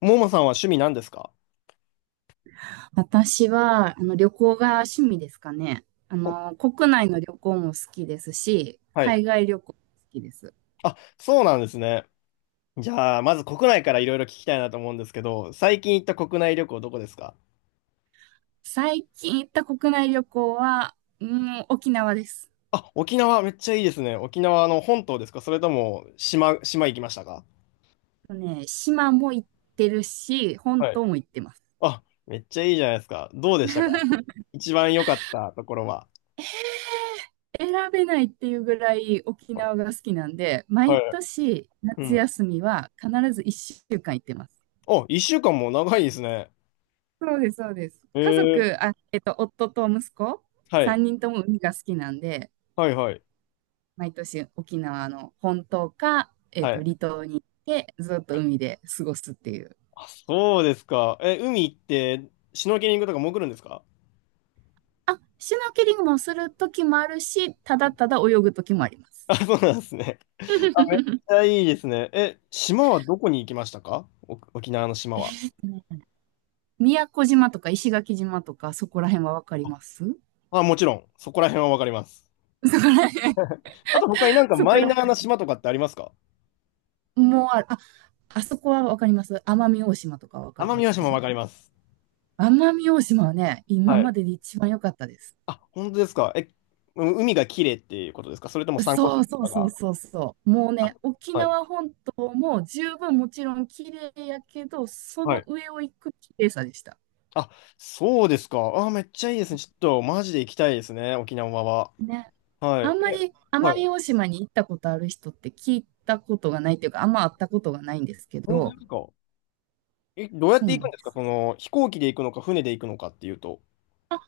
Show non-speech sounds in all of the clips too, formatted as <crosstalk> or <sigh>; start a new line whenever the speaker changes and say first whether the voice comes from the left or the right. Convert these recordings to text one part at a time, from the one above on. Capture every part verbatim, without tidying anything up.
left: ももさんは趣味何ですか？
right: 私は、あの、旅行が趣味ですかね。あ
left: お、
right: の、国内の旅行も好きですし、
left: はい。
right: 海外旅行も好きです。
left: あ、そうなんですね。じゃあ、まず国内からいろいろ聞きたいなと思うんですけど、最近行った国内旅行どこですか？
right: 最近行った国内旅行は、うん、沖縄です。
left: あ、沖縄めっちゃいいですね。沖縄の本島ですか、それとも島、島行きましたか？
right: とね、島も行ってるし、本
left: はい。
right: 島も行ってます。
left: あ、めっちゃいいじゃないですか。どうでしたか？
right: <laughs>
left: 一番良かったところは。
right: 選べないっていうぐらい沖縄が好きなんで、
left: は
right: 毎
left: い。
right: 年
left: う
right: 夏
left: ん。
right: 休みは必ずいっしゅうかん行ってます。
left: お、一週間も長いですね。
right: そうです、そうです。
left: え
right: 家
left: ー、
right: 族、あ、えっと、夫と息子、
left: はい。
right: さんにんとも海が好きなんで、
left: はいはい。
right: 毎年沖縄の本島か、えっ
left: は
right: と、
left: い。
right: 離島に行ってずっと海で過ごすっていう。
left: あ、そうですか。え、海行って、シュノーケリングとか潜るんですか？
right: あ、シュノーケリングもする時もあるし、ただただ泳ぐ時もあります。
left: あ、そうなんですね。あ、めっち
right: <laughs>
left: ゃいいですね。え、島はどこに行きましたか？お、沖縄の島
right: え
left: は。
right: ーっとね、宮古島とか石垣島とかそこら辺はわかります。そ
left: あ、もちろん、そこら辺はわかります。
right: こら辺、
left: あと他になん
right: <laughs>
left: か
right: そ
left: マ
right: こ
left: イナ
right: ら
left: ーな島とかってありますか？
right: 辺。もうああ、あそこはわかります。奄美大島とかわかり
left: 奄
right: ま
left: 美大
right: す
left: 島も
right: か？
left: わかります。
right: 奄美大島はね、
left: は
right: 今ま
left: い。
right: でで一番良かったです。
left: あ、本当ですか。え、う、海が綺麗っていうことですか、それとも参考書
right: そ
left: と
right: うそう
left: か
right: そう
left: が。
right: そうそう。もう
left: あ、
right: ね、沖
left: はい。
right: 縄本島も十分もちろん綺麗やけど、そ
left: は
right: の
left: い。
right: 上を行く綺麗さでした。
left: あ、そうですか。あ、めっちゃいいですね。ちょっとマジで行きたいですね、沖縄は。
right: ね。
left: は
right: あ
left: い。
right: んま
left: え、
right: り
left: は
right: 奄美
left: い。
right: 大島に行ったことある人って聞いたことがないっていうか、あんま会ったことがないんですけ
left: 本当で
right: ど、
left: すか。え、どうやっ
right: そ
left: て
right: うな
left: 行く
right: ん
left: んで
right: で
left: すか、
right: す。
left: その、飛行機で行くのか、船で行くのかっていうと。
right: あ、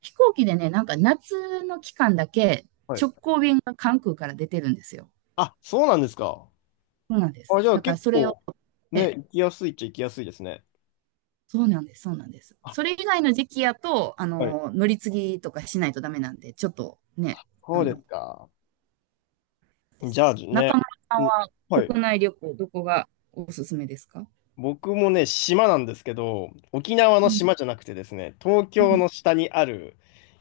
right: 飛行機でね、なんか夏の期間だけ
left: はい、
right: 直行便が関空から出てるんですよ。
left: あ、そうなんですか。
right: そうなんです。
left: あ、じゃあ
right: だから
left: 結
right: それを、
left: 構、ね、行きやすいっちゃ行きやすいですね。
right: そうなんです、そうなんです。
left: あ、
right: それ以外の時期やと、あ
left: はい。
right: の、乗り継ぎとかしないとダメなんで、ちょっとね、あ
left: そうです
right: の、
left: か。
right: です
left: じゃ
right: け
left: あ
right: ど。
left: ね、
right: 中村さん
left: ん、
right: は
left: はい。
right: 国内旅行、どこがおすすめですか？
left: 僕もね、島なんですけど、沖縄
right: う
left: の
right: ん、
left: 島じゃなくてですね、東
right: う
left: 京の
right: ん、
left: 下にある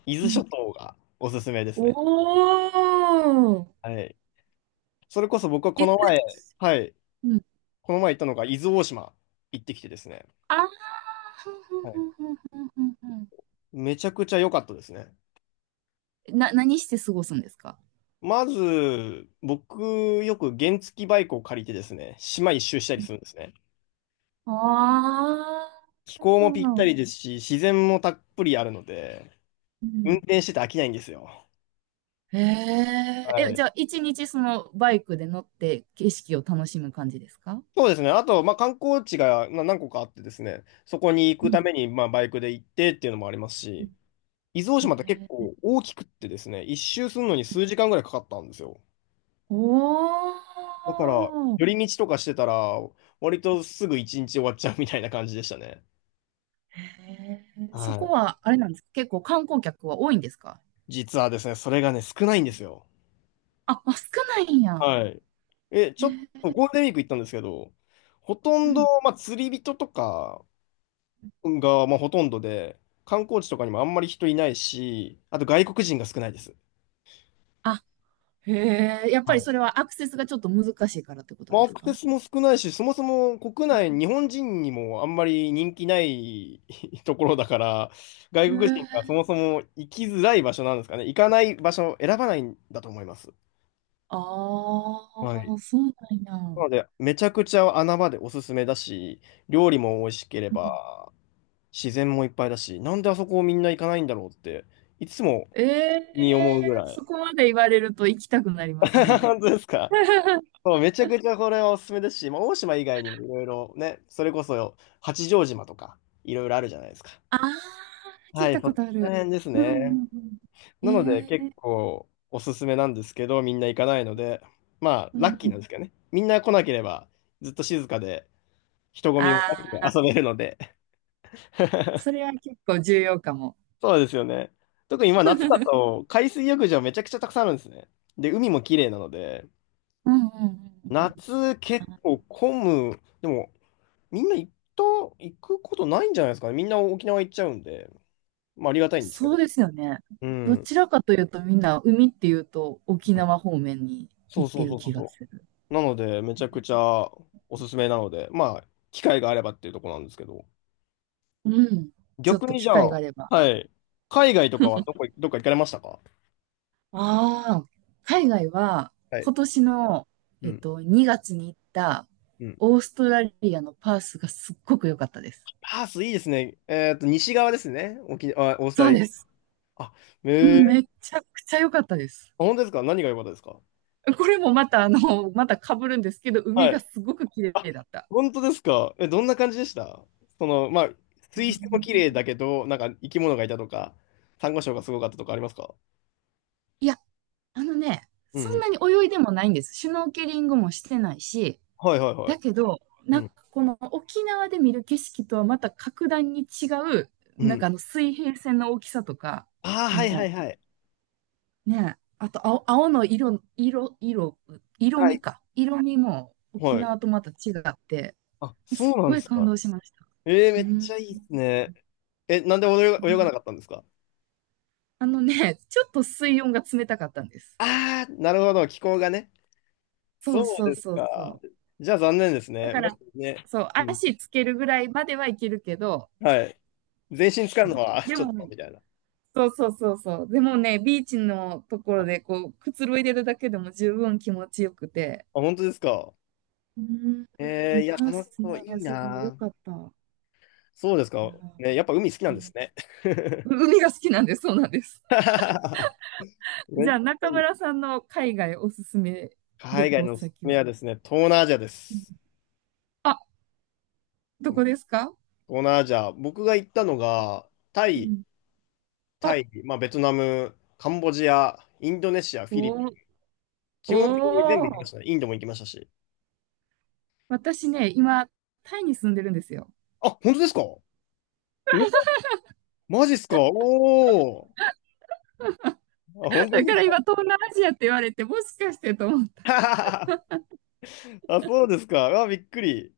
left: 伊
right: う
left: 豆
right: ん。
left: 諸島がおすすめです
right: お
left: ね。
right: ー、
left: はい。それこそ僕はこ
right: い
left: の前、
right: ず、
left: はい。
right: うん。
left: この前行ったのが伊豆大島、行ってきてですね。
right: あー、ふんふん
left: は
right: ふ
left: い。
right: んふんふんふん
left: めちゃくちゃ良かったですね。
right: ふん。な、何して過ごすんですか？
left: まず、僕、よく原付バイクを借りてですね、島一周したりするんですね。
right: あ
left: 気
right: あ
left: 候もぴった
right: ー、
left: りですし、自然もたっぷりあるので、
right: う
left: 運
right: ん。
left: 転してて飽きないんですよ。
right: へえ、
left: は
right: え、
left: い。
right: じゃあ、いちにちそのバイクで乗って景色を楽しむ感じですか？
left: そうですね。あと、まあ、観光地がな何個かあってですね、そこに行
right: う
left: くた
right: ん。
left: めに、まあ、バイクで行ってっていうのもありますし、伊豆大
right: へ
left: 島って結
right: え。
left: 構大きくってですね、一周するのに数時間ぐらいかかったんですよ。だ
right: お
left: から、
right: ー。
left: 寄り道とかしてたら、割とすぐ一日終わっちゃうみたいな感じでしたね。
right: へえ。そ
left: は
right: こ
left: い、
right: は、あれなんですか？結構観光客は多いんですか？
left: 実はですね、それがね、少ないんですよ。
right: あ、あ、少ないんや。
left: はい。え、ち
right: へ
left: ょっとゴー
right: え。
left: ルデンウィーク行ったんですけど、ほと
right: う
left: んど、
right: ん。
left: まあ、釣り人とかが、まあ、ほとんどで、観光地とかにもあんまり人いないし、あと外国人が少ないです。
right: あ、へえ。やっぱ
left: は
right: り
left: い。
right: それはアクセスがちょっと難しいからってこと
left: まあ、
right: で
left: ア
right: す
left: クセ
right: か？
left: スも少ないし、そもそも国内、日本人にもあんまり人気ない <laughs> ところだから、外
right: へ
left: 国人
right: え。
left: がそもそも行きづらい場所なんですかね。行かない場所を選ばないんだと思います。
right: あ
left: はい。
right: あ、そうなん
left: な
right: や。
left: ので、めちゃくちゃ穴場でおすすめだし、料理も美味しけれ
right: うん。
left: ば、自然もいっぱいだし、なんであそこをみんな行かないんだろうって、いつも
right: ええ、
left: に思うぐらい。
right: そこまで言われると行きたくなります
left: <laughs>
right: ね。
left: 本当ですか？
right: <laughs>
left: そう、めちゃくちゃこれはおすすめですし、まあ、大島以外にもいろいろね、それこそ八丈島とか、いろいろあるじゃないですか。
right: ああ、聞
left: は
right: い
left: い、
right: た
left: そ
right: こ
left: こ
right: とあ
left: ら
right: る。
left: 辺です
right: うんう
left: ね。
right: んうん。
left: なので、
right: え
left: 結
right: え。
left: 構おすすめなんですけど、みんな行かないので、まあ、
right: うん
left: ラッキ
right: う
left: ーなん
right: ん。
left: ですけどね。みんな来なければ、ずっと静かで、人混みもなくて
right: ああ、
left: 遊べるので、
right: そ
left: <laughs>
right: れは結構重要かも。
left: そうですよね。特に今
right: う
left: 夏だ
right: ん
left: と海水浴場めちゃくちゃたくさんあるんですね。で、海も綺麗なので、
right: うんうんうん。
left: 夏結構混む。でも、みんな行った、行くことないんじゃないですかね。みんな沖縄行っちゃうんで、まあありがたいんですけ
right: そう
left: ど。
right: ですよね。
left: う
right: ど
left: ん。
right: ちらかというとみんな海っていうと沖縄方面に
left: そう
right: 行っ
left: そ
right: て
left: う
right: る
left: そうそう
right: 気が
left: そ
right: する。
left: う。なので、めちゃくちゃおすすめなので、まあ、機会があればっていうところなんですけど。
right: うん。ちょっ
left: 逆
right: と
left: にじ
right: 機
left: ゃ
right: 会が
left: あ、
right: あれば。
left: はい。海外とかはどこ、どっか行かれましたか？
right: ああ、海外は
left: はい。
right: 今年の、
left: う
right: えっ
left: ん。
right: と、にがつに行った
left: うん、
right: オーストラリアのパースがすっごく良かったです。
left: パースいいですね。えーっと、西側ですね。沖、あ、オースト
right: そ
left: ラ
right: う
left: リア。
right: です。
left: あ、
right: う
left: え
right: ん、
left: ー、
right: めちゃくちゃ良かったです。
left: あ、本当ですか？何が良かったですか？
right: これもまたあの、また被るんですけど、海
left: は
right: が
left: い。
right: すごく綺
left: あ、
right: 麗だった。
left: 本当ですか？え、どんな感じでした？その、まあ、
right: うー
left: 水質も綺麗
right: ん。
left: だけど、なんか生き物がいたとか、サンゴ礁がすごかったとかありますか？
right: いや、あのね、
left: うん
right: そ
left: う
right: ん
left: ん。
right: なに泳いでもないんです。シュノーケリングもしてないし、
left: はいはいは
right: だ
left: い。
right: けど、
left: う
right: なんか
left: ん。
right: この沖縄で見る景色とはまた格段に違う、
left: う
right: なんか
left: ん。
right: あの水平線の大きさとか、
left: ああ、
right: こ
left: はいは
right: の
left: いはい。
right: ね、あと青、青の色、色、色、色、
left: は
right: 味
left: い。
right: か。色味も沖
left: はい。
right: 縄とまた違って、
left: あ、
right: す
left: そ
right: っ
left: うなん
right: ご
left: で
right: い
left: す
right: 感
left: か。
right: 動しました。
left: えー、
right: う
left: め
right: ー
left: っち
right: ん。
left: ゃいいですね。え、なんで泳が、泳が
right: ね。
left: なかったんですか？
right: あのね、ちょっと水温が冷たかったんです。
left: ああー、なるほど。気候がね。
right: そう
left: そう
right: そう
left: です
right: そうそ
left: か。
right: う。
left: じゃあ残念です
right: だ
left: ね。
right: か
left: もし
right: ら、
left: ね、
right: そう、
left: うん。
right: 足つけるぐらいまではいけるけど、
left: はい。全身使う
right: そ
left: の
right: う。
left: は <laughs>
right: で
left: ちょっ
right: も
left: と、
right: ね、
left: みたいな。
right: そうそうそうそう。でもね、ビーチのところ
left: あ、
right: でこう、くつろいでるだけでも十分気持ちよくて。
left: 本当ですか。
right: うー
left: えー、
right: ん、
left: いや、
right: パー
left: 楽し
right: ス
left: そう。
right: ね、
left: いい
right: すごい良
left: な。
right: かった。い
left: そうです
right: や
left: か。ね、やっぱ海好きな
right: ー、
left: んですね。
right: うん、海が好きなんで、そうなんです。
left: <laughs>
right: <laughs>
left: めっ
right: じゃ
left: ち
right: あ、
left: ゃ
right: 中
left: いい。
right: 村さんの海外おすすめ
left: 海
right: 旅
left: 外
right: 行
left: のおすす
right: 先
left: めは
right: は？
left: ですね、東南アジアで
right: うん。
left: す。
right: あ、どこですか？
left: 東南アジア。僕が行ったのが、タ
right: う
left: イ、
right: ん。
left: タ
right: お、
left: イ、まあ、ベトナム、カンボジア、インドネシア、フィリピ
right: お
left: ン。
right: ー、
left: 基本的に全部行き
right: お
left: ま
right: ー。
left: したね。インドも行きましたし。
right: 私ね、今、タイに住んでるんですよ。
left: あ、本当ですか？お、マジっすか？おおー。あ、本当で
right: だから
left: す
right: 今、東南アジアって言われて、もしかしてと思った。
left: か？ <laughs> あ、そうですか。あ、びっくり。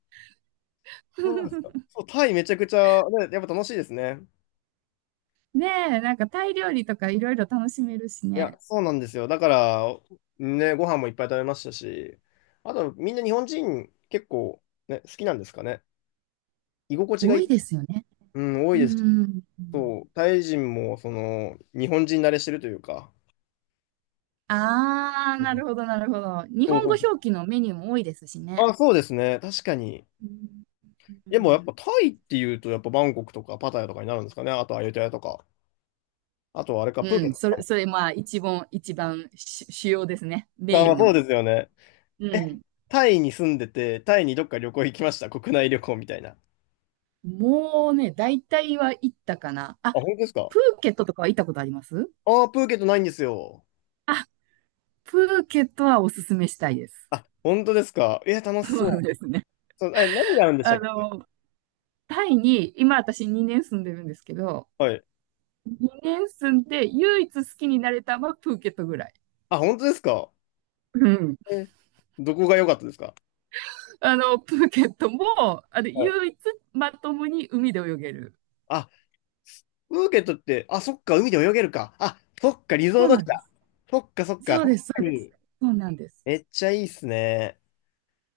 left: そうなんですか。
right: <laughs>
left: そう、タイめちゃくちゃ、ね、やっぱ楽しいですね。
right: ねえ、なんかタイ料理とかいろいろ楽しめるし
left: いや、
right: ね。
left: そうなんですよ。だから、ね、ご飯もいっぱい食べましたし、あと、みんな日本人結構、ね、好きなんですかね。居心地がい
right: 多
left: い、
right: いですよね。
left: うん、多い
right: う
left: です。
right: ん。
left: そう、タイ人も、その、日本人慣れしてるというか。
right: あー、
left: う
right: な
left: ん、
right: るほど、なるほど。日
left: そう
right: 本
left: そ
right: 語
left: う。
right: 表記のメニューも多いですしね。
left: あ、そうですね。確かに。
right: うん、う
left: でもや
right: ん
left: っぱタイっていうと、やっぱバンコクとかパタヤとかになるんですかね。あとアユタヤとか。あとはあれか、プー
right: う
left: ケッ
right: ん。
left: トと
right: そ
left: か
right: れ、
left: も。
right: それ、まあ、一番、一番主主要ですね。メ
left: あー、
right: イ
left: まあ、
right: ン
left: そうで
right: の。
left: すよね。
right: う
left: え、
right: ん。
left: タイに住んでて、タイにどっか旅行行きました。国内旅行みたいな。あ、
right: もうね、大体は行ったかな。あ、
left: 本当ですか？
right: プーケットとかは行ったことあります？
left: ああー、プーケットないんですよ。
right: あ、プーケットはおすすめしたいです。
left: あ、本当ですか？え、楽し
right: そう
left: そ
right: ですね。
left: う。そう、え、何があるんでした
right: あ
left: っけ？
right: の、タイに、今私にねん住んでるんですけど、
left: はい。
right: にねん住んで唯一好きになれたのはプーケットぐらい。
left: あ、本当ですか？
right: うん。
left: え、どこが良かったですか？
right: あの、プーケットも、あの、
left: はい。
right: 唯一まともに海で泳げる。
left: あ、プーケットって、あ、そっか、海で泳げるか。あ、そっか、リゾ
right: そ
left: ー
right: う
left: ト
right: な
left: 地
right: んで
left: だ。
right: す。
left: そっか、そっか、
right: そう
left: 確
right: です、そ
left: か
right: うです。
left: に。
right: そうなんです。
left: めっちゃいいっすね。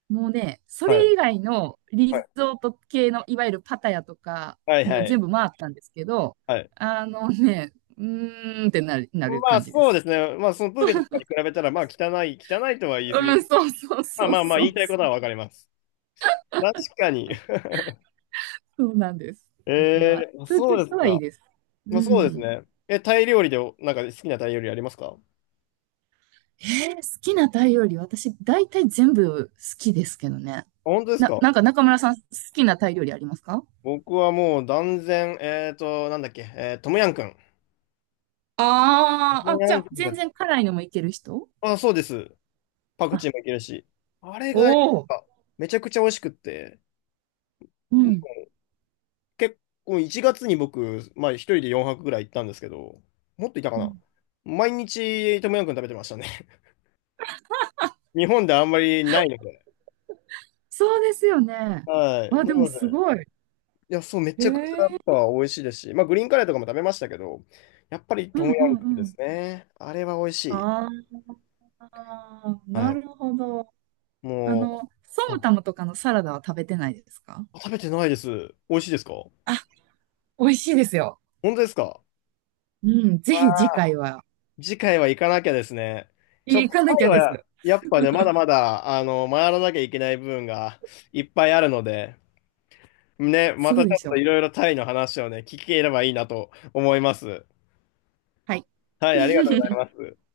right: もうね、そ
left: はい。
right: れ以外のリ
left: は
right: ゾ
left: い。
right: ート系の、いわゆるパタヤとか、
left: はい、
right: も
left: は
right: う
left: い。
right: 全部回ったんですけど、
left: はい、
right: あのね、うーんってなる、なる、
left: まあ
right: 感じで
left: そうで
right: す。
left: すね。まあそのプーケットとかに比べたら、まあ汚い、汚いとは言い過ぎ
right: うん、
left: る。
right: そうそう
left: まあ
right: そう
left: まあまあ
right: そ
left: 言い
right: う
left: たいこ
right: そ
left: とは
right: う。
left: わかります。確かに。
right: そうなんです。
left: <laughs>
right: だか
left: え
right: ら、
left: ー、
right: プー
left: そ
right: ケッ
left: うです
right: トはいい
left: か。
right: です。
left: ま
right: う
left: あそうです
right: ん。
left: ね。え、タイ料理でお、なんか好きなタイ料理ありますか？あ、
right: えー好きなタイ料理、私、大体全部好きですけどね。
left: 本当です
right: な、
left: か？
right: なんか中村さん、好きなタイ料理ありますか？
left: 僕はもう断然、えーと、なんだっけ、えートムヤン君。ト
right: あー
left: ム
right: あ、
left: ヤ
right: じゃ
left: ン
right: あ、
left: 君が、
right: 全然辛いのもいける人？
left: あ、そうです。パクチ
right: あ、
left: ーもいけるし。あれ
right: お
left: が、やっ
right: お。
left: ぱめちゃくちゃ美味しくって、
right: うん。
left: 結構いちがつに僕、まあ一人でよんぱくぐらい行ったんですけど、もっといたか
right: う
left: な。
right: ん。
left: 毎日トムヤムクン食べてましたね。<laughs> 日本であんまりないので。
right: そうですよね。
left: はい。
right: あ、
left: な
right: でも
left: ので、
right: すごい。
left: いや、そう、め
right: へ
left: ちゃくちゃやっ
right: え。
left: ぱ美味しいですし、まあグリーンカレーとかも食べましたけど、やっぱり
right: う
left: ト
right: ん
left: ム
right: う
left: ヤ
right: ん
left: ムクンで
right: うん。
left: すね。あれは美味しい。
right: ああ、
left: は
right: な
left: い。
right: るほど。あ
left: も
right: の、ソ
left: う、は
right: ム
left: い。
right: タムとかのサラダは食べてないですか？
left: 食べてないです。美味しいですか？本
right: あ、美味しいですよ。
left: 当ですか？
right: うん、ぜひ次回は
left: 次回は行かなきゃですね。ちょっ
right: 行
left: と
right: か
left: タ
right: なき
left: イ
right: ゃです。
left: はやっぱね、まだまだ、あの、回らなきゃいけない部分がいっぱいあるので、ね、ま
right: そ
left: た
right: う
left: ち
right: で
left: ょ
right: し
left: っと
right: ょ
left: いろ
right: う。
left: いろタイの話をね、聞ければいいなと思います。
right: はい。
left: はい、ありがとうござい
right: <laughs>
left: ます。